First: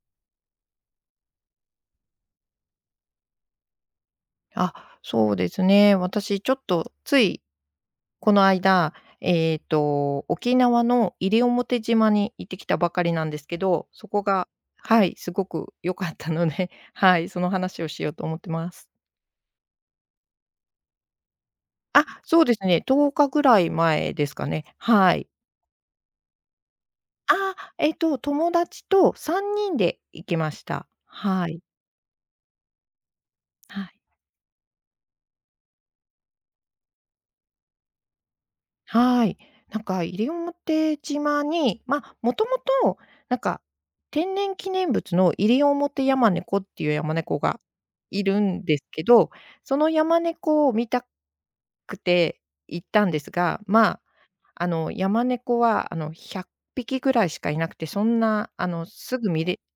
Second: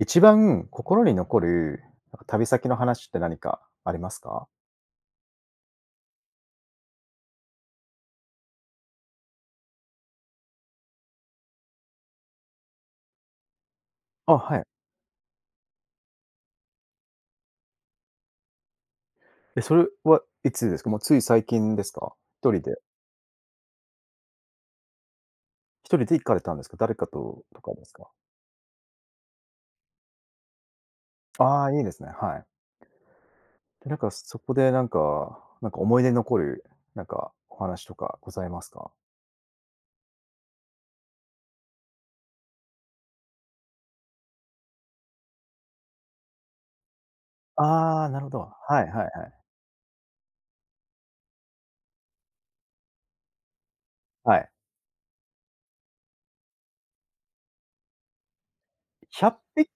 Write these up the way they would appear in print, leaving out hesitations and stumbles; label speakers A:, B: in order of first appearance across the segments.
A: 一番心に残る、なんか旅先の話って何かありますか？
B: あ、そうですね。私ちょっとついこの間、沖縄の西表島に行ってきたばかりなんですけど、そこ
A: あ、
B: が、
A: はい。
B: はい、すごく良かったので、はい、その話をしようと思ってます。
A: え、それはいつですか？もうつい最近です
B: あ、
A: か？
B: そう
A: 一
B: で
A: 人
B: す
A: で
B: ね、10日ぐらい前ですかね。はい。
A: 一人で行かれたんですか？誰かととかですか？
B: 友達と3人で行きました。はい。
A: ああー、いいですね、はい。
B: は
A: で、なん
B: い。
A: かそこでなんか思い出に残る、なんかお話とかございますか？
B: はい。なんか西表島に、まあ、もともと、なんか、天然記念物のイリオモテヤマネコっていうヤマネコが
A: ああー、なる
B: い
A: ほど。
B: る
A: は
B: んです
A: いはいは
B: け
A: い。
B: ど、そのヤマネコを見たくて行ったんですが、まあ、
A: はい。
B: あの、ヤマネコは、あの、100匹ぐらいしかいなくて、そんな、あの、すぐ
A: 100
B: 見れ、
A: 匹？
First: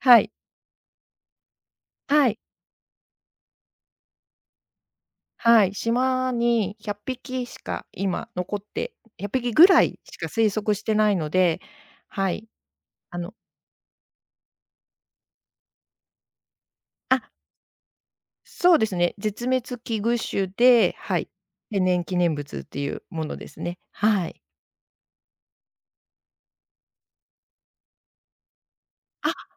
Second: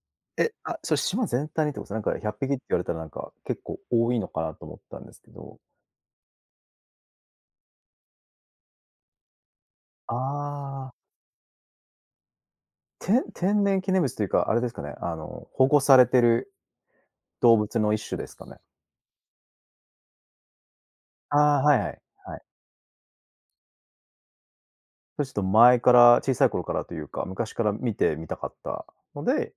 B: はい、
A: え、あ、それ島全体にってことですか？なんか
B: は
A: 100
B: い、
A: 匹っぴきって言われたらなんか結構多いのかなと思ったんですけど。
B: はい、島に1匹ぐらいしか生息し
A: あ
B: てないので、はい、あの
A: 天然記念物というか、あれですかね、あの、保護されてる
B: あ、
A: 動物の一種ですかね？
B: そうですね。絶滅危惧種で、はい。
A: ああ、はい
B: 天
A: はい。
B: 然記念
A: はい。
B: 物っていうものですね。はい。
A: それちょっと前から、小さい頃からというか、昔から見てみたかったの
B: あ、
A: で、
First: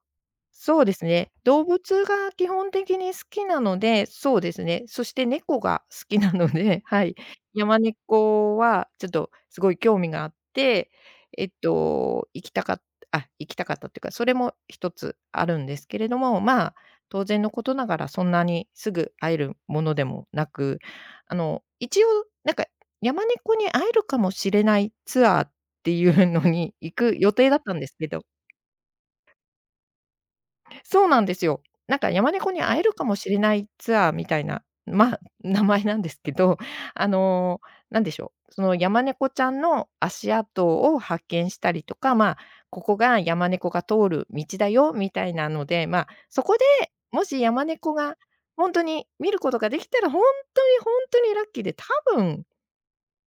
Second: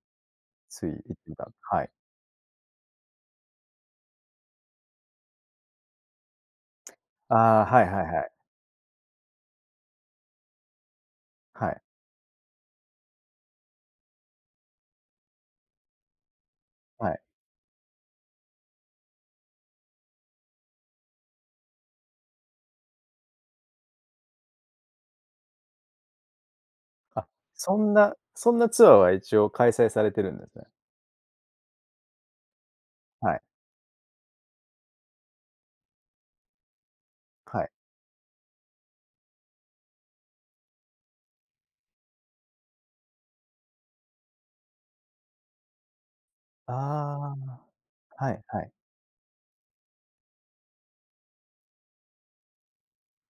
B: そう
A: つい
B: で
A: 行
B: す
A: って
B: ね。
A: みた。
B: 動
A: はい。
B: 物が基本的に好きなので、そうですね。そして猫が好きなので、はい。
A: ああ、
B: 山
A: はいはいはい。
B: 猫はちょっとすごい興味があって、えっ
A: はい、
B: と、行きたかっ行きたかったっていうか、それも一つあるんですけれども、まあ、
A: はい。
B: 当然のことながらそんなにすぐ会えるものでもなく、あの、一応、なんか山猫に会えるかもしれないツアーっていうのに行く
A: あ、
B: 予定だった
A: そ
B: んで
A: ん
B: すけ
A: な
B: ど、
A: そんなツアーは一応開催されてるんですね。
B: そうなんですよ。なんか山猫に会えるかもし
A: は
B: れ
A: い、
B: ないツアーみたいな、まあ、名前なんですけど、あの、
A: はい。
B: なんでしょう、その山猫ちゃんの足跡を発見したりとか、まあ、ここが山猫が通る道だよみたいなので、まあ、そこでも
A: あ
B: し山猫が
A: あ、はいはい。
B: 本当に見ることができたら、本当に本当にラッキーで、多分、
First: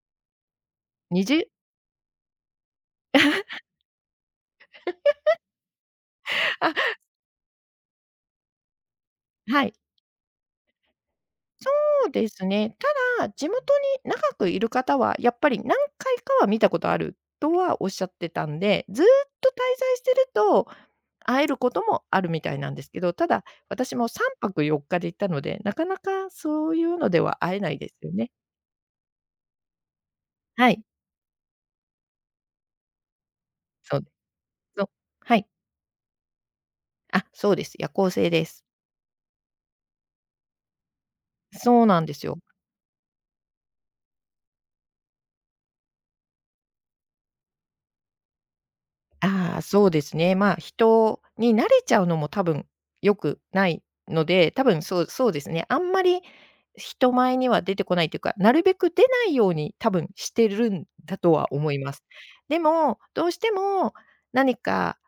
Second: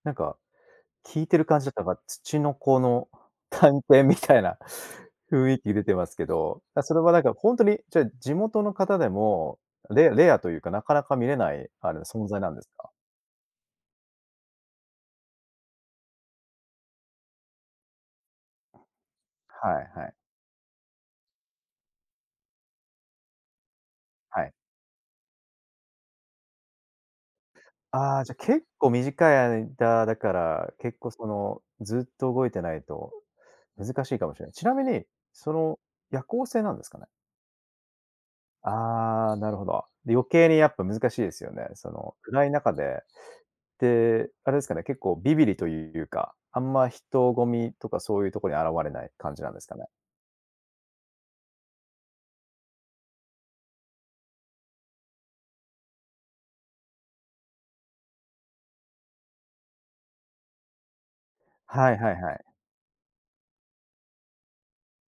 A: なんか 聞
B: に
A: い
B: じ
A: て
B: ゅう、
A: る感じだったのが、ツチノコの 探検みたいな 雰囲気出てますけど、
B: あ、
A: それはなんかほんとに、じゃあ、地元の方でも、
B: はい。
A: レアというか、なかなか見れない、
B: そ
A: あの、
B: う
A: 存
B: で
A: 在
B: す
A: なんです
B: ね。
A: か？
B: ただ、地元に長くいる方は、やっぱり何回かは見たことあるとはおっしゃってたんで、ずーっと滞
A: は
B: 在
A: い
B: し
A: は
B: て
A: い。
B: ると、会えることもあるみたいなんですけど、ただ、私も3
A: はい。
B: 泊4日で行ったので、なかなかそういうのでは会えないですよ
A: ああ、
B: ね。
A: じゃ、結構短い間だか
B: は
A: ら、
B: い、
A: 結構その、ずっと動いてないと
B: そう
A: 難
B: で
A: し
B: す、
A: いかもしれない。ちな
B: そ
A: み
B: う、
A: に、
B: はい。
A: その、夜行性なんですかね？
B: あ、そうです。夜行性です。
A: ああ、なるほど。で、余計にやっぱ難しいですよね。
B: そう
A: そ
B: なん
A: の、
B: ですよ。
A: 暗い中で。で、あれですかね、結構ビビリというか、あんま人混みとかそういうとこに現れない感じなん
B: あ
A: で
B: あ、
A: すかね？
B: そうですね。まあ、人に慣れちゃうのも多分良くないので、多分、そうですね。あんまり人前には出てこないというか、なるべく出ないように多分してるんだとは思い
A: は
B: ま
A: い
B: す。
A: はいはい。
B: でも、どうしても何か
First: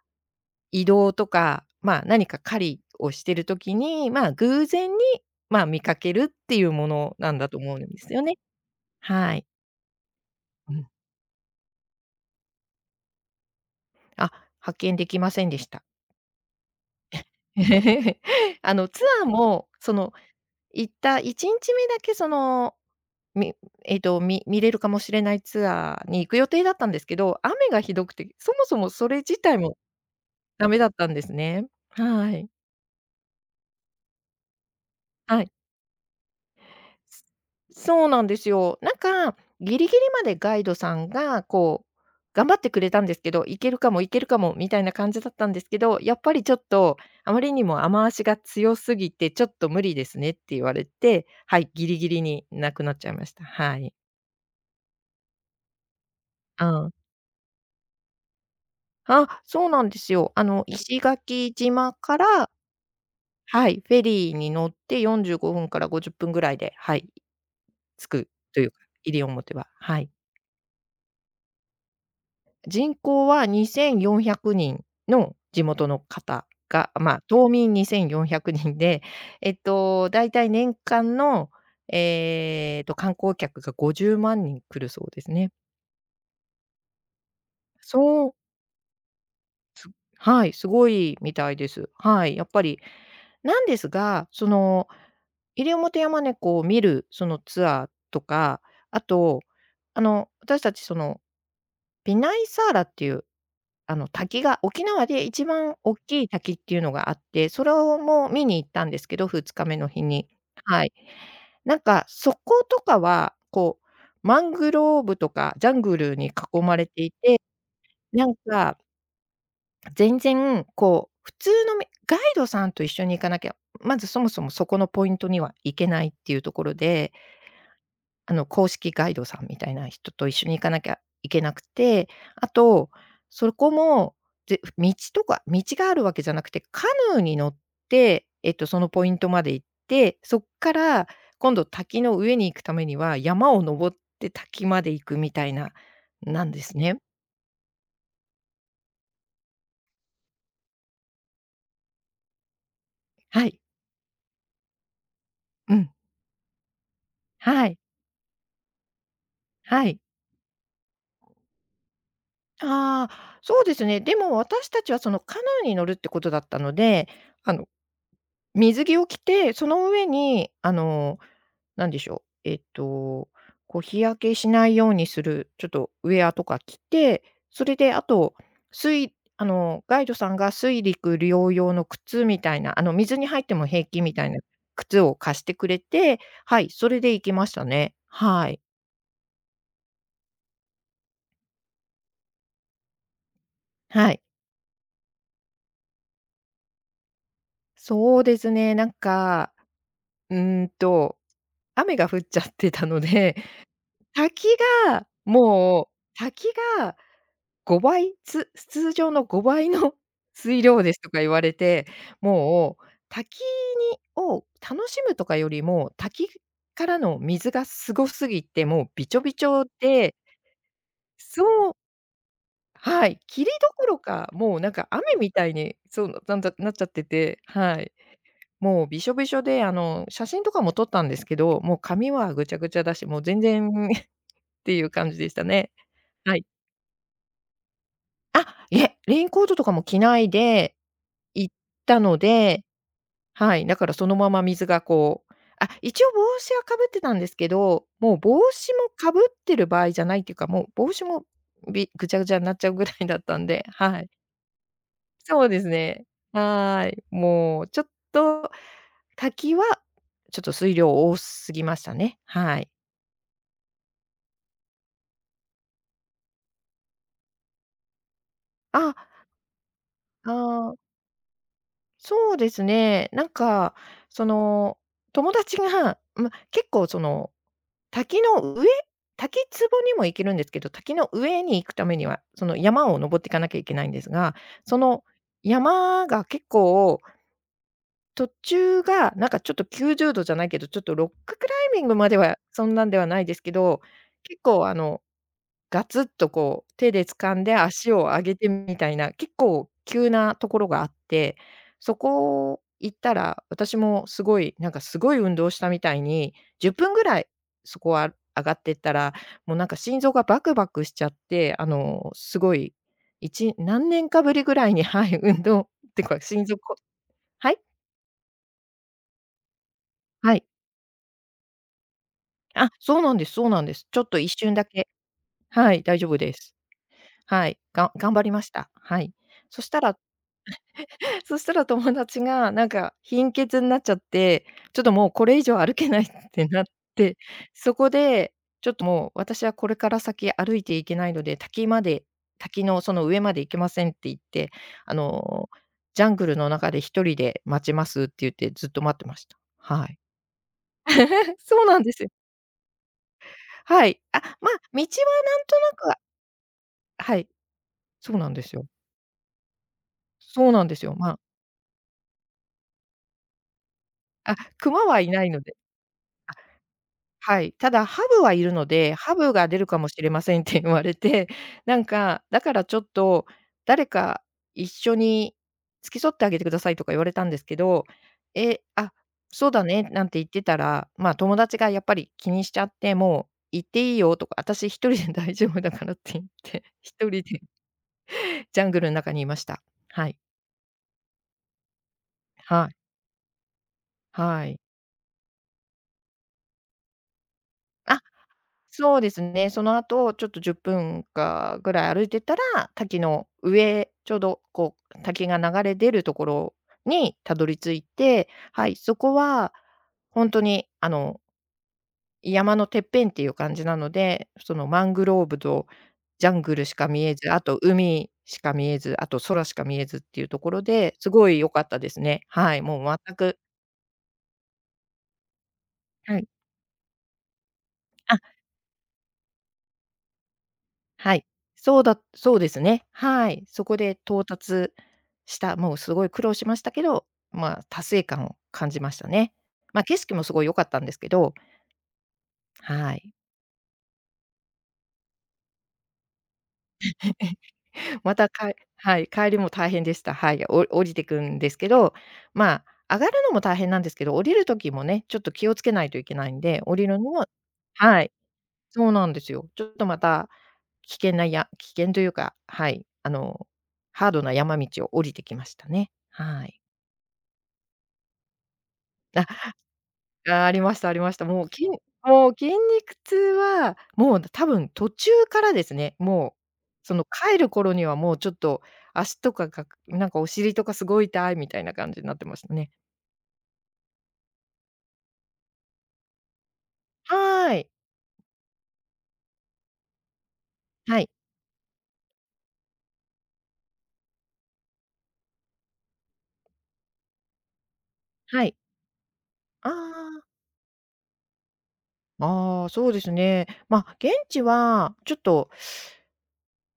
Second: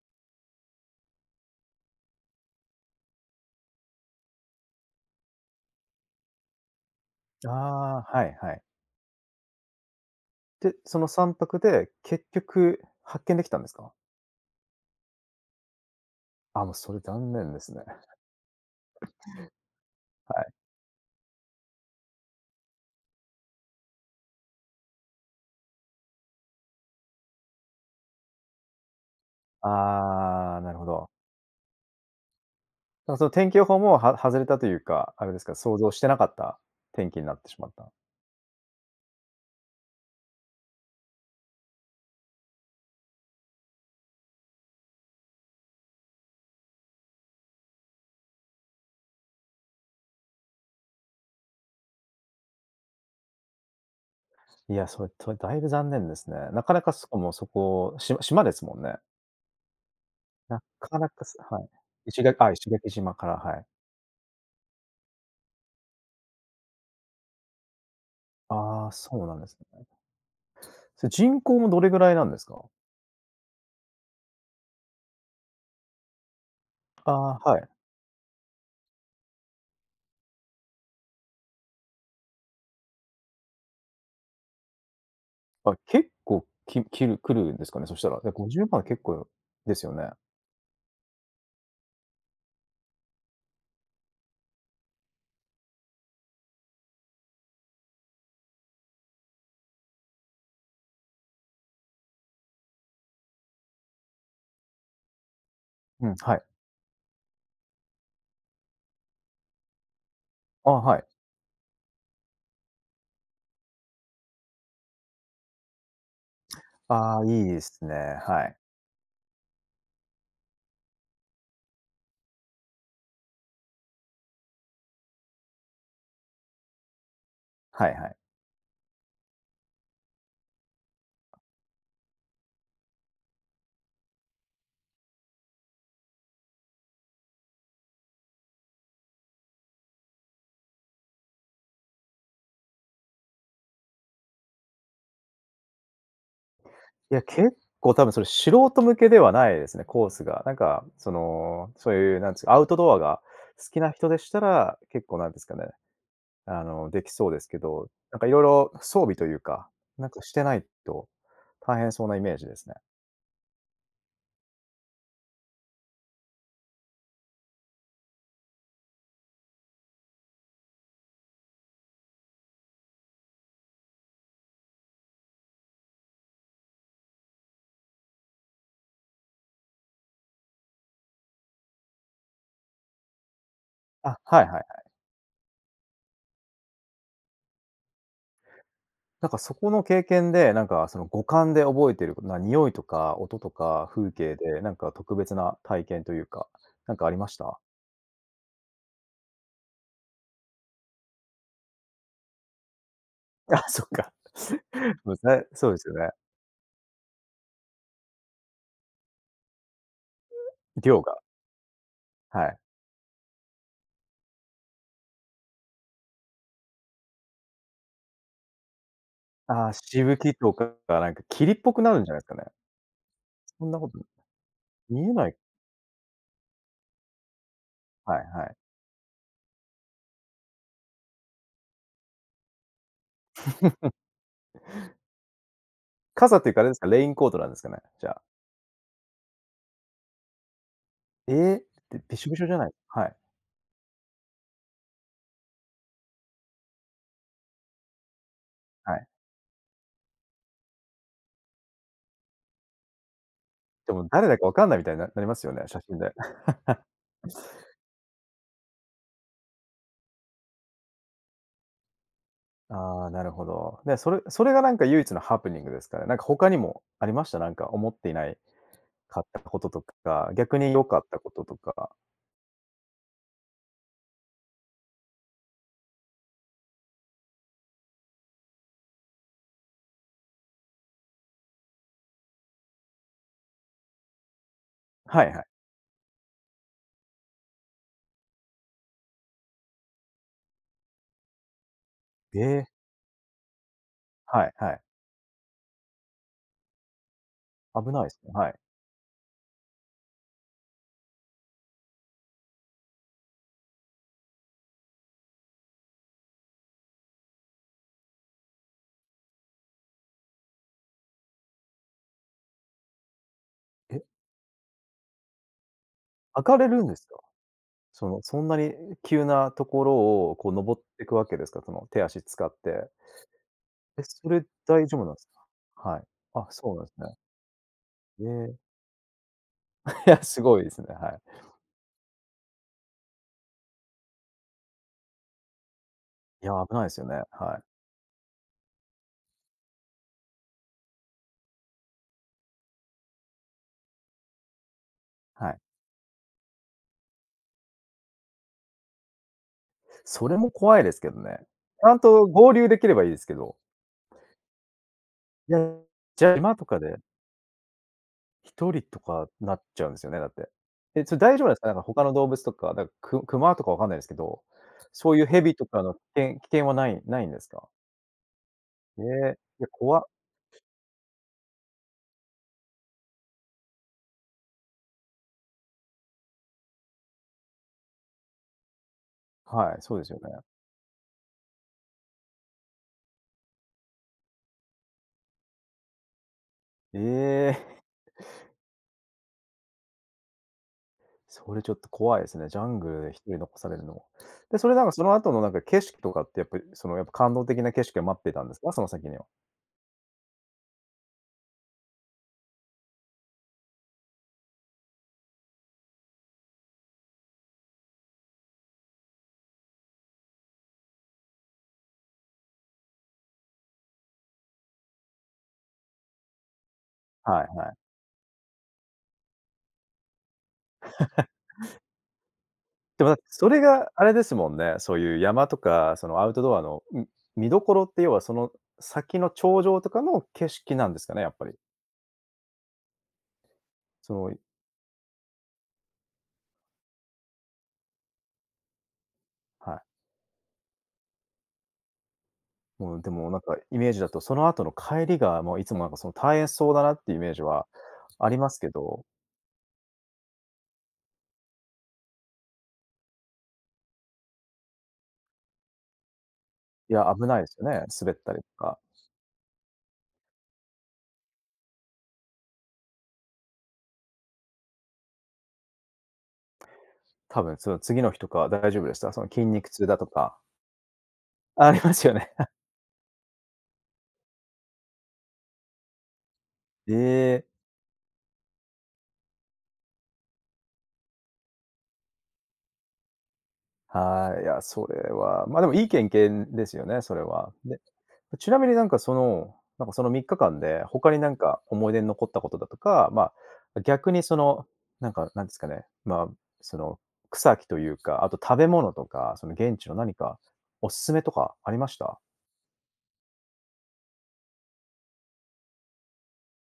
B: 移動とか、まあ、何か狩りをしてる時に、まあ、偶然に、まあ、見かけるっていうものなんだ
A: あ
B: と思うんです
A: あ、
B: よ
A: はい
B: ね。
A: はい。
B: はい。う
A: で、
B: ん。
A: その3泊で結局発見できたんですか？
B: あ、発見できませんでした。
A: あ、もうそれ残念ですね。
B: あの、ツアーも、その、
A: はい。
B: 行った1日目だけ、その、みえっと、み見れるかもしれないツアーに行く予定だったんですけど、雨がひどくて、そもそもそれ自体も
A: ああ、
B: ダ
A: なる
B: メ
A: ほ
B: だった
A: ど。
B: んですね。はい。
A: だからその天気予報もは外れたというか、あれで
B: は
A: す
B: い。
A: か、想像してなかった天気になってしまった。
B: そうなんですよ。なんか、ギリギリまでガイドさんが、こう、頑張ってくれたんですけど、行けるかも、行けるかもみたいな感じだったんですけど、やっぱりちょっと、あまりにも雨足が強すぎて、ちょっと無理ですねって言われて、はい、ギリギリになくなっちゃいました。はい。
A: いや、それ、とだいぶ残念ですね。な
B: う
A: かなか
B: ん。
A: そこもそこ、島ですもんね。
B: あ、そうなんですよ。あ
A: な
B: の、
A: か
B: 石
A: なかす
B: 垣
A: はい。
B: 島か
A: 石垣
B: ら、
A: あ、石垣島から、はい。
B: はい、フェリーに乗って45分から50分ぐらいで、はい、着くというか、
A: ああ、
B: 西
A: そうなんで
B: 表
A: す
B: は、
A: ね。
B: はい。
A: それ人口もどれぐらいなんですか？
B: 人口は2400人の地元の方が、まあ、
A: あ
B: 島
A: あ、はい。
B: 民2400人で、えっと、だいたい年間の、えっと、観光客が50万人来るそうですね。
A: あ、結構ききる来るんですかね、そしたら。
B: そ
A: で、
B: う、
A: 50万結構ですよね。
B: はい、すごいみたいです。はい、やっぱり。なんですが、その、イリオモを見る、そのツアーとか、あと、あの、私たちその、ピナイサーラっていう、あの、滝が沖縄で一番大
A: うん、
B: きい
A: はい。
B: 滝っていうのがあって、それをもう見に行ったんですけど、2日目の日に。
A: あ、
B: はい。
A: はい。
B: なんか、そことかは、こう、マングローブとかジャングルに囲まれてい
A: ああ、い
B: て、
A: いですね。
B: なん
A: はい。
B: か全然こう、普通のめガイドさんと一緒に行かなきゃ、まずそもそもそこのポイントには行けないっていうところで、
A: はいはい。
B: あの、公式ガイドさんみたいな人と一緒に行かなきゃいけなくて、あと、そこも、道とか道があるわけじゃなくて、カヌーに乗って、えっと、そのポイントまで行って、そっから今度滝の上に行くためには、山を登って滝まで行くみたいな、なんですね。
A: いや、結構多分それ素人向けではないですね、コースが。なんか、その、そういうなんつうか、アウトドアが
B: はい。
A: 好きな人でしたら、結構なんですかね、
B: うん。
A: あの、できそうですけ
B: はい。
A: ど、なんかいろいろ装備というか、
B: はい。
A: なんかしてないと大変そうなイメージですね。
B: ああ、そうですね。でも私たちはそのカヌーに乗るってことだったので、あの、水着を着て、その上に、あの、なんでしょう、えっと、こう日焼けしないようにする、ちょっとウェアとか着て、それであと、水あの、ガイドさんが水陸両用の靴みたいな、あの、水に入っても平気み
A: あ、
B: たいな
A: はいはい。
B: 靴を貸してくれて、はい、それで行きましたね。はい。
A: なんかそこの経験で、なんかその五感で覚えてること、匂いとか音とか
B: は
A: 風
B: い。
A: 景で、なんか特別な体験というか、なんかありました？
B: そうですね、なんか、うーんと雨が降っちゃってたので、
A: あ、そっか。
B: 滝が
A: むさえそうです
B: も
A: よ
B: う、
A: ね。
B: 滝が5倍、通常の5倍の 水量です
A: 量
B: とか
A: が、
B: 言われて、
A: はい。
B: もう滝にを楽しむとかよりも、滝からの水がすごすぎて、もうびちょびちょ
A: ああ、し
B: で、
A: ぶきとかがなんか
B: そ
A: 霧っぽ
B: う、
A: くなるんじゃないすかね。
B: はい、霧
A: そ
B: ど
A: んな
B: こ
A: こ
B: ろ
A: と
B: か、もうなんか
A: 見え
B: 雨
A: な
B: み
A: い。
B: たいに、そう、なんだなっちゃってて、はい。
A: はいはい。
B: もうびしょびしょで、あの、写真とかも撮ったんですけど、もう髪はぐちゃぐちゃだし、もう全然っていう感じでしたね。は
A: 傘っ
B: い。
A: ていうかあれですか、レインコートなんですかね？じゃあ。
B: あ、いえ、レインコートとかも着ないで
A: え
B: 行っ
A: え、
B: た
A: び
B: の
A: しょびしょじゃ
B: で、
A: ない。はい、
B: はい、だからそのまま水がこう、あ、一応帽子はかぶってたんですけど、もう帽子も
A: はい。
B: かぶってる場合じゃないっていうか、もう帽子も、ぐちゃぐちゃになっちゃうぐらいだったんで、
A: で
B: は
A: も
B: い。
A: 誰だかわかんないみたいになりま
B: そ
A: す
B: う
A: よ
B: で
A: ね、
B: す
A: 写真
B: ね。
A: で。
B: はい。もうちょっと、滝はちょっと水量多すぎましたね。はい。
A: ああ、なるほど。で、それそれがなんか唯一のハプニングですかね。なんか他にもありました？なんか思っていない
B: あ、
A: かったこととか、逆に
B: あ。
A: 良かったこととか。
B: そうですね。なんか、その、友達が、ま、結構その、滝の上滝壺にも行けるんですけど、滝の上に行くためには、その山を登っていかなきゃいけないんですが、その
A: はいはい。
B: 山が結構、途中がなんかちょっと90度、じゃないけど、ちょっとロッククライミングまでは、
A: ええ、
B: そんなんではないですけど、結
A: はい
B: 構
A: は
B: あ
A: い。
B: の、ガツッとこう、手で掴んで
A: 危
B: 足を
A: ないです
B: 上
A: ね、
B: げ
A: は
B: て
A: い。
B: みたいな、結構急なところがあって、そこ行ったら、私もすごい、なんかすごい運動したみたいに、10分ぐらいそこは上がってったら、もうなんか心臓がバクバクしちゃって、あの、すごい、何
A: え、
B: 年かぶりぐらいに、はい、運動ってか、
A: 上
B: 心臓
A: がれ
B: こ、
A: るんですか？
B: はい？
A: その、そんなに急なところ
B: は
A: を
B: い。
A: こう登っていくわけですか？その手足使っ
B: あ、
A: て。
B: そうなんです、そうなんです。ちょ
A: え、
B: っと
A: そ
B: 一
A: れ
B: 瞬だ
A: 大
B: け、
A: 丈夫なんです
B: はい、
A: か？
B: 大
A: はい。
B: 丈夫で
A: あ、
B: す。
A: そうなんですね。
B: はい、頑張
A: え
B: りまし
A: え、
B: た。はい。そしたら
A: いや、すごいですね、は
B: そ
A: い。
B: したら友達がなんか貧血になっちゃって、ちょっともうこれ以上歩けないっ
A: い
B: て
A: や、
B: なっ
A: 危ないですよ
B: て、
A: ね。はい。
B: そこでちょっともう私はこれから先歩いていけないので、滝まで滝のその上まで行けませんって言って、あの、
A: はい。
B: ジャングルの中で一人で待ちますって言ってずっと待ってました。はい。
A: それも怖いですけどね。
B: そうなん
A: ち
B: で
A: ゃん
B: すよ。
A: と合流できればいいですけど。
B: はい。あ、まあ、道はなん
A: いや、
B: となくは、
A: じゃあ、今とかで
B: はい、そうなんですよ。
A: 一人とかなっちゃうんですよね、だって。
B: そうなんですよ。
A: え、
B: ま
A: それ
B: あ、
A: 大丈夫なんですか？なんか他の動物とか、なんか熊とかわかんないですけ
B: あ、
A: ど、
B: 熊はい
A: そうい
B: な
A: う
B: いの
A: 蛇
B: で。
A: とかの危険はないんで
B: は
A: す
B: い、
A: か？
B: ただハブはいるので、
A: ええ、
B: ハブが出
A: い
B: る
A: や、
B: かもしれませんって言われて、なんか、だからちょっと、誰か一緒に付き添ってあげてくださいとか言われたんですけど、え、あ、そうだ
A: はい、
B: ね
A: そう
B: な
A: で
B: ん
A: すよ
B: て言
A: ね。
B: ってたら、まあ、友達がやっぱり気にしちゃって、もう行っていいよとか、私一人で大丈夫だからって言って、一
A: え
B: 人で
A: え、
B: ジャングルの中にいました。はい。
A: それちょっと怖いですね。ジャ
B: はい。
A: ングルで一人残されるのも。
B: は
A: で、
B: い。
A: それなんかその後のなんか景色とかってやっぱり、そのやっぱ感動的な景色
B: あ、
A: が待ってたんですか？その
B: そう
A: 先
B: で
A: に
B: す
A: は。
B: ね。その後、ちょっと10分かぐらい歩いてたら、滝の上、ちょうどこう滝が流れ出るところにたどり着いて、はい、そこは本当に山のてっぺんっていう感じなので、そのマングローブとジャングルしか見えず、あ
A: はい
B: と
A: はい。
B: 海しか見えず、あと空しか見えずっていうところで、すごい良かったですね。はい、もう
A: でも、だっ
B: 全
A: て
B: く、
A: それがあれですもんね、そういう山とか、そ
B: は
A: のア
B: い。
A: ウトドアの、見どころって要
B: あ、
A: はその先の頂上とかの景色なんですか
B: は
A: ね、
B: い、
A: やっぱり。
B: そうだそうですね。はい。そこで
A: そ
B: 到
A: の、
B: 達した、もうすごい苦労しましたけど、まあ、達成感を感じましたね。
A: はい。
B: ま、あ景色もすごい良かったんですけど、は
A: もうで
B: い。
A: もなんかイメージだと、その後の帰りがもういつもなんかその大変そうだなっていうイメー ジは
B: ま
A: あ
B: た、
A: りま
B: か、
A: すけ
B: は
A: ど、
B: い、帰りも大変でした。はい、お降りてくんですけど、まあ、上がるのも大変なんですけど、降りる時もね、ちょっと気をつけないといけないんで、降り
A: い
B: る
A: や、
B: のも、
A: 危ないですよね、
B: は
A: 滑
B: い。
A: ったりとか。
B: そうなんですよ。ちょっとまた、危険というか、はい、ハードな山道を降りてきましたね。はい。
A: 多分その次の日とか大丈夫でした？その
B: あ、
A: 筋肉痛だとか。
B: あ、ありましたありました。もう、
A: ありますよ
B: も
A: ね。
B: う筋肉痛は、もう多分途中からですね。もう、
A: え
B: その帰
A: え、
B: る頃にはもうちょっと、足とかが、なんかお尻とかすごい痛いみたいな感じになってましたね。
A: はい。いや、それは、ま、あでもいい経験ですよね、それは。
B: はい。
A: で、ちなみになんかその、なんかその3日間で、
B: はい。
A: 他になんか思い出に残ったことだとか、まあ、逆にその、なんかなんですかね、まあ、その草木というか、あと
B: は
A: 食
B: い。
A: べ物とか、その
B: あ
A: 現地の何
B: あ。
A: かおすすめとかありました？
B: ああ、そうですね。ま、あ現地はちょっと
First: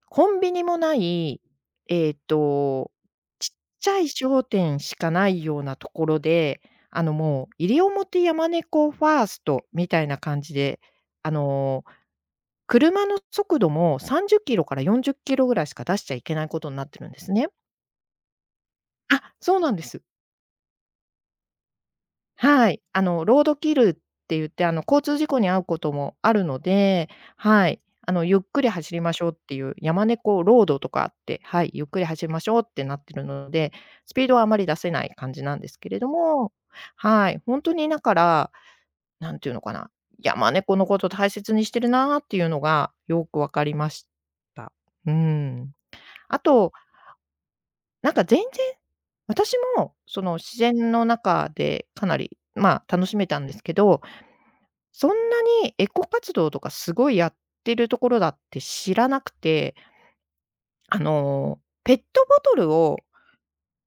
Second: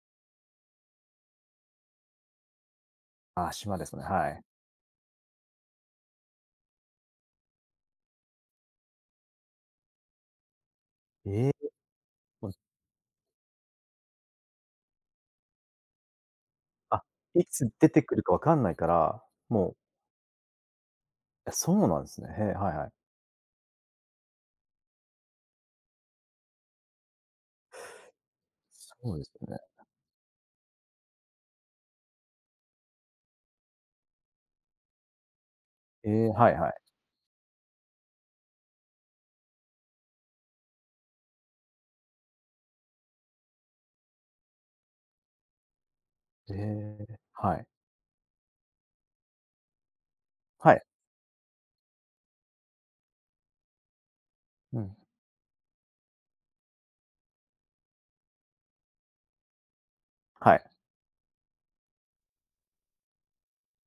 B: コンビニもない、えっと、
A: あ
B: ちっ
A: あ、島で
B: ち
A: す
B: ゃ
A: ね、
B: い
A: はい。
B: 商店しかないようなところで、もう、西表山猫ファーストみたいな感じで、あ
A: ええ、
B: の、
A: もう、
B: 車の速度も30キロから40キロぐらいしか出しちゃいけないことになって
A: あ、
B: るんです
A: い
B: ね。
A: つ出てくるかわかんないから、
B: あ、そう
A: も
B: なん
A: う。
B: です。
A: あ、そうなんですね。へえ、
B: は
A: はい
B: い、
A: はい。
B: あの、ロードキルって言って、あの、交通事故に遭うこともあるので、はい、あの、ゆっくり走り
A: そ
B: ま
A: う
B: し
A: で
B: ょ
A: す
B: うっ
A: よ
B: て
A: ね。
B: いう、山猫ロードとかあって、はい、ゆっくり走りましょうってなってるので、スピードはあまり出せない感じなんですけれど
A: ええ、は
B: も、
A: いはい。
B: はい、本当にだから、なんていうのかな、山猫のこと大切にしてるなっていうのがよく分かりました。うん。あ
A: え
B: と、
A: え、はい。
B: なんか全然、私もその自
A: はい。
B: 然の中でかなり、まあ、楽しめたんですけど、
A: うん、
B: そんなにエコ活動とかすごいやってるところだって知らなくて、
A: はい。
B: あの、ペットボトルを、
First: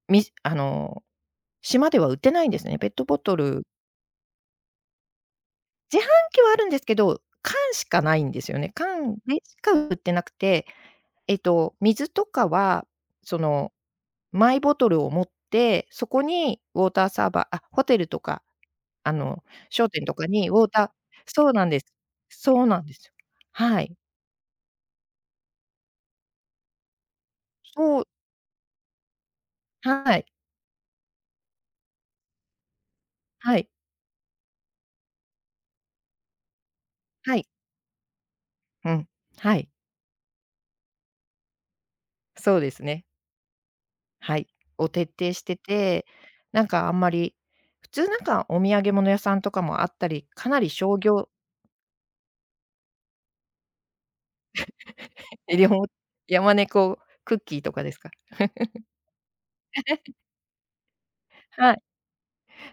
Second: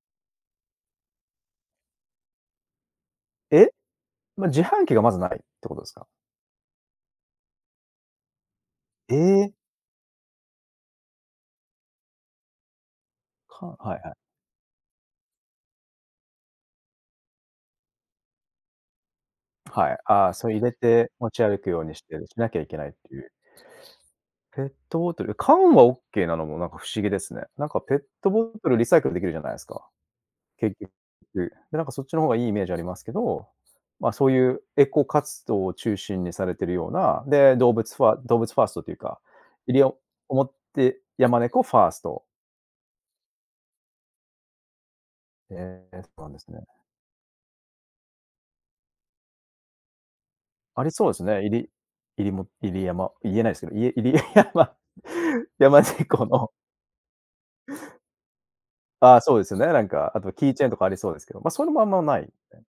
B: あの、島では売ってないんですね。ペットボトル
A: え？ま、自販機がまずないってことです
B: 自
A: か？
B: 販機はあるんですけど、缶しかないんですよね。
A: え
B: 缶で
A: え、
B: しか売ってなくて、えっと、水とかは、その、
A: はいはい。
B: マイボトルを持って、そこにウォーターサーバー、あ、ホテルとか、あの、商
A: はい。
B: 店とか
A: ああ、そ
B: にウ
A: れ入
B: ォー
A: れ
B: タ
A: て
B: ー、
A: 持ち
B: そう
A: 歩
B: な
A: く
B: んで
A: よう
B: す。
A: にしてしなきゃ
B: そう
A: いけ
B: な
A: な
B: ん
A: いっ
B: ですよ。
A: ていう。
B: はい。
A: ペットボトル、缶はオッケーなのもなんか不思議ですね。なんかペッ
B: そう、
A: トボトルリサイクルできるじゃないですか、
B: はい。
A: 結局。で、なんかそっちの方がいいイメージありますけど、
B: はい、
A: まあ、そういうエコ活動を中心にされてるような、
B: はい、
A: で、動物ファースト
B: う
A: という
B: ん、
A: か、
B: はい、
A: 西表山猫ファースト。
B: そうですね。はい、を徹底して
A: ええ、
B: て、
A: そうなんですね。
B: なんかあんまり、普通なんかお土産物屋さんとかもあったり、かなり
A: あり
B: 商
A: そうです
B: 業、
A: ね。いりもいりやま言えないですけど、いえいりやま
B: え、り
A: やまね
B: ょ
A: こ の。
B: 山猫クッキーとかですか？
A: ああ、そうですよね。なんか、あとキーチェーンとかありそうですけど、ま、それ
B: は
A: も
B: い。
A: あんまない。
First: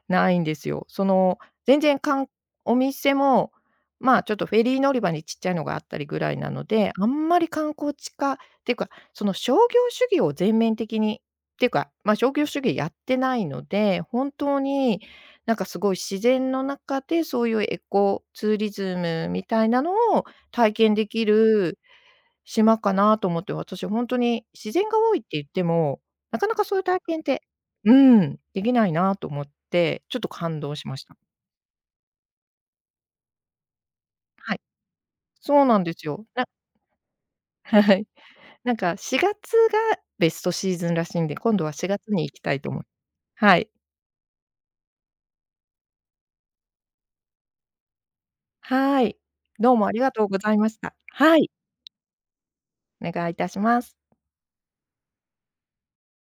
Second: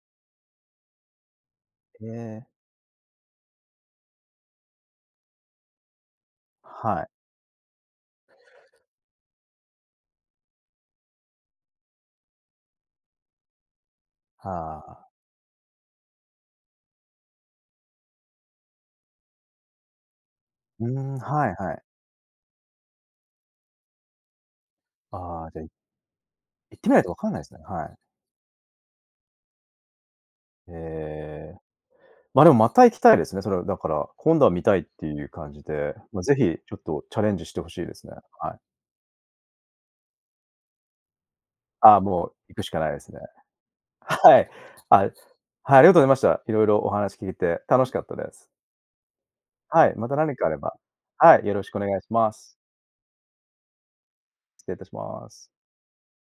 B: ないんですよ。その、全然
A: え
B: かん
A: え。
B: お店も、まあ、ちょっとフェリー乗り場にちっちゃいのがあったりぐらいなので、
A: は
B: あ
A: い。
B: んまり観光地化っていうか、その商業主義を全面的にっていうか、ま、商業主義やってないので、本
A: あ
B: 当に
A: あ。
B: なんかすごい自然の中でそういうエコツーリズムみたいなのを体
A: うー
B: 験で
A: ん、
B: き
A: はいは
B: る
A: い。
B: 島かなと思って、私本当に自然が多いって言っ
A: ああ、じゃ、
B: ても、なかなか
A: 行
B: そ
A: っ
B: ういう
A: てみな
B: 体
A: いとわ
B: 験っ
A: かんない
B: て、
A: ですね。は
B: う
A: い。
B: ん、できないなと思って、ちょっと感動しました。
A: ええ。ま、でもまた行きたいですね。それはだから、今度は
B: はい。
A: 見たいっていう感じ
B: そうなんで
A: で、
B: す
A: ま、
B: よ。
A: ぜひちょっとチャレンジして 欲しいで
B: はい。
A: すね。はい。
B: なんか4月がベストシーズンらしいんで、今度は
A: あ
B: 4
A: あ、
B: 月に
A: もう
B: 行きた
A: 行
B: い
A: くし
B: と
A: か
B: 思い、
A: ないですね。
B: はい。
A: はい。あ、はい、ありがとうございました。色々お話聞いて楽しかったです。
B: はい。どう
A: は
B: もあ
A: い、
B: り
A: ま
B: が
A: た
B: とう
A: 何
B: ご
A: かあ
B: ざ
A: れ
B: いま
A: ば、
B: した。は
A: はい、
B: い、
A: よろしくお願いします。
B: お願いいたします。
A: 失礼いたします。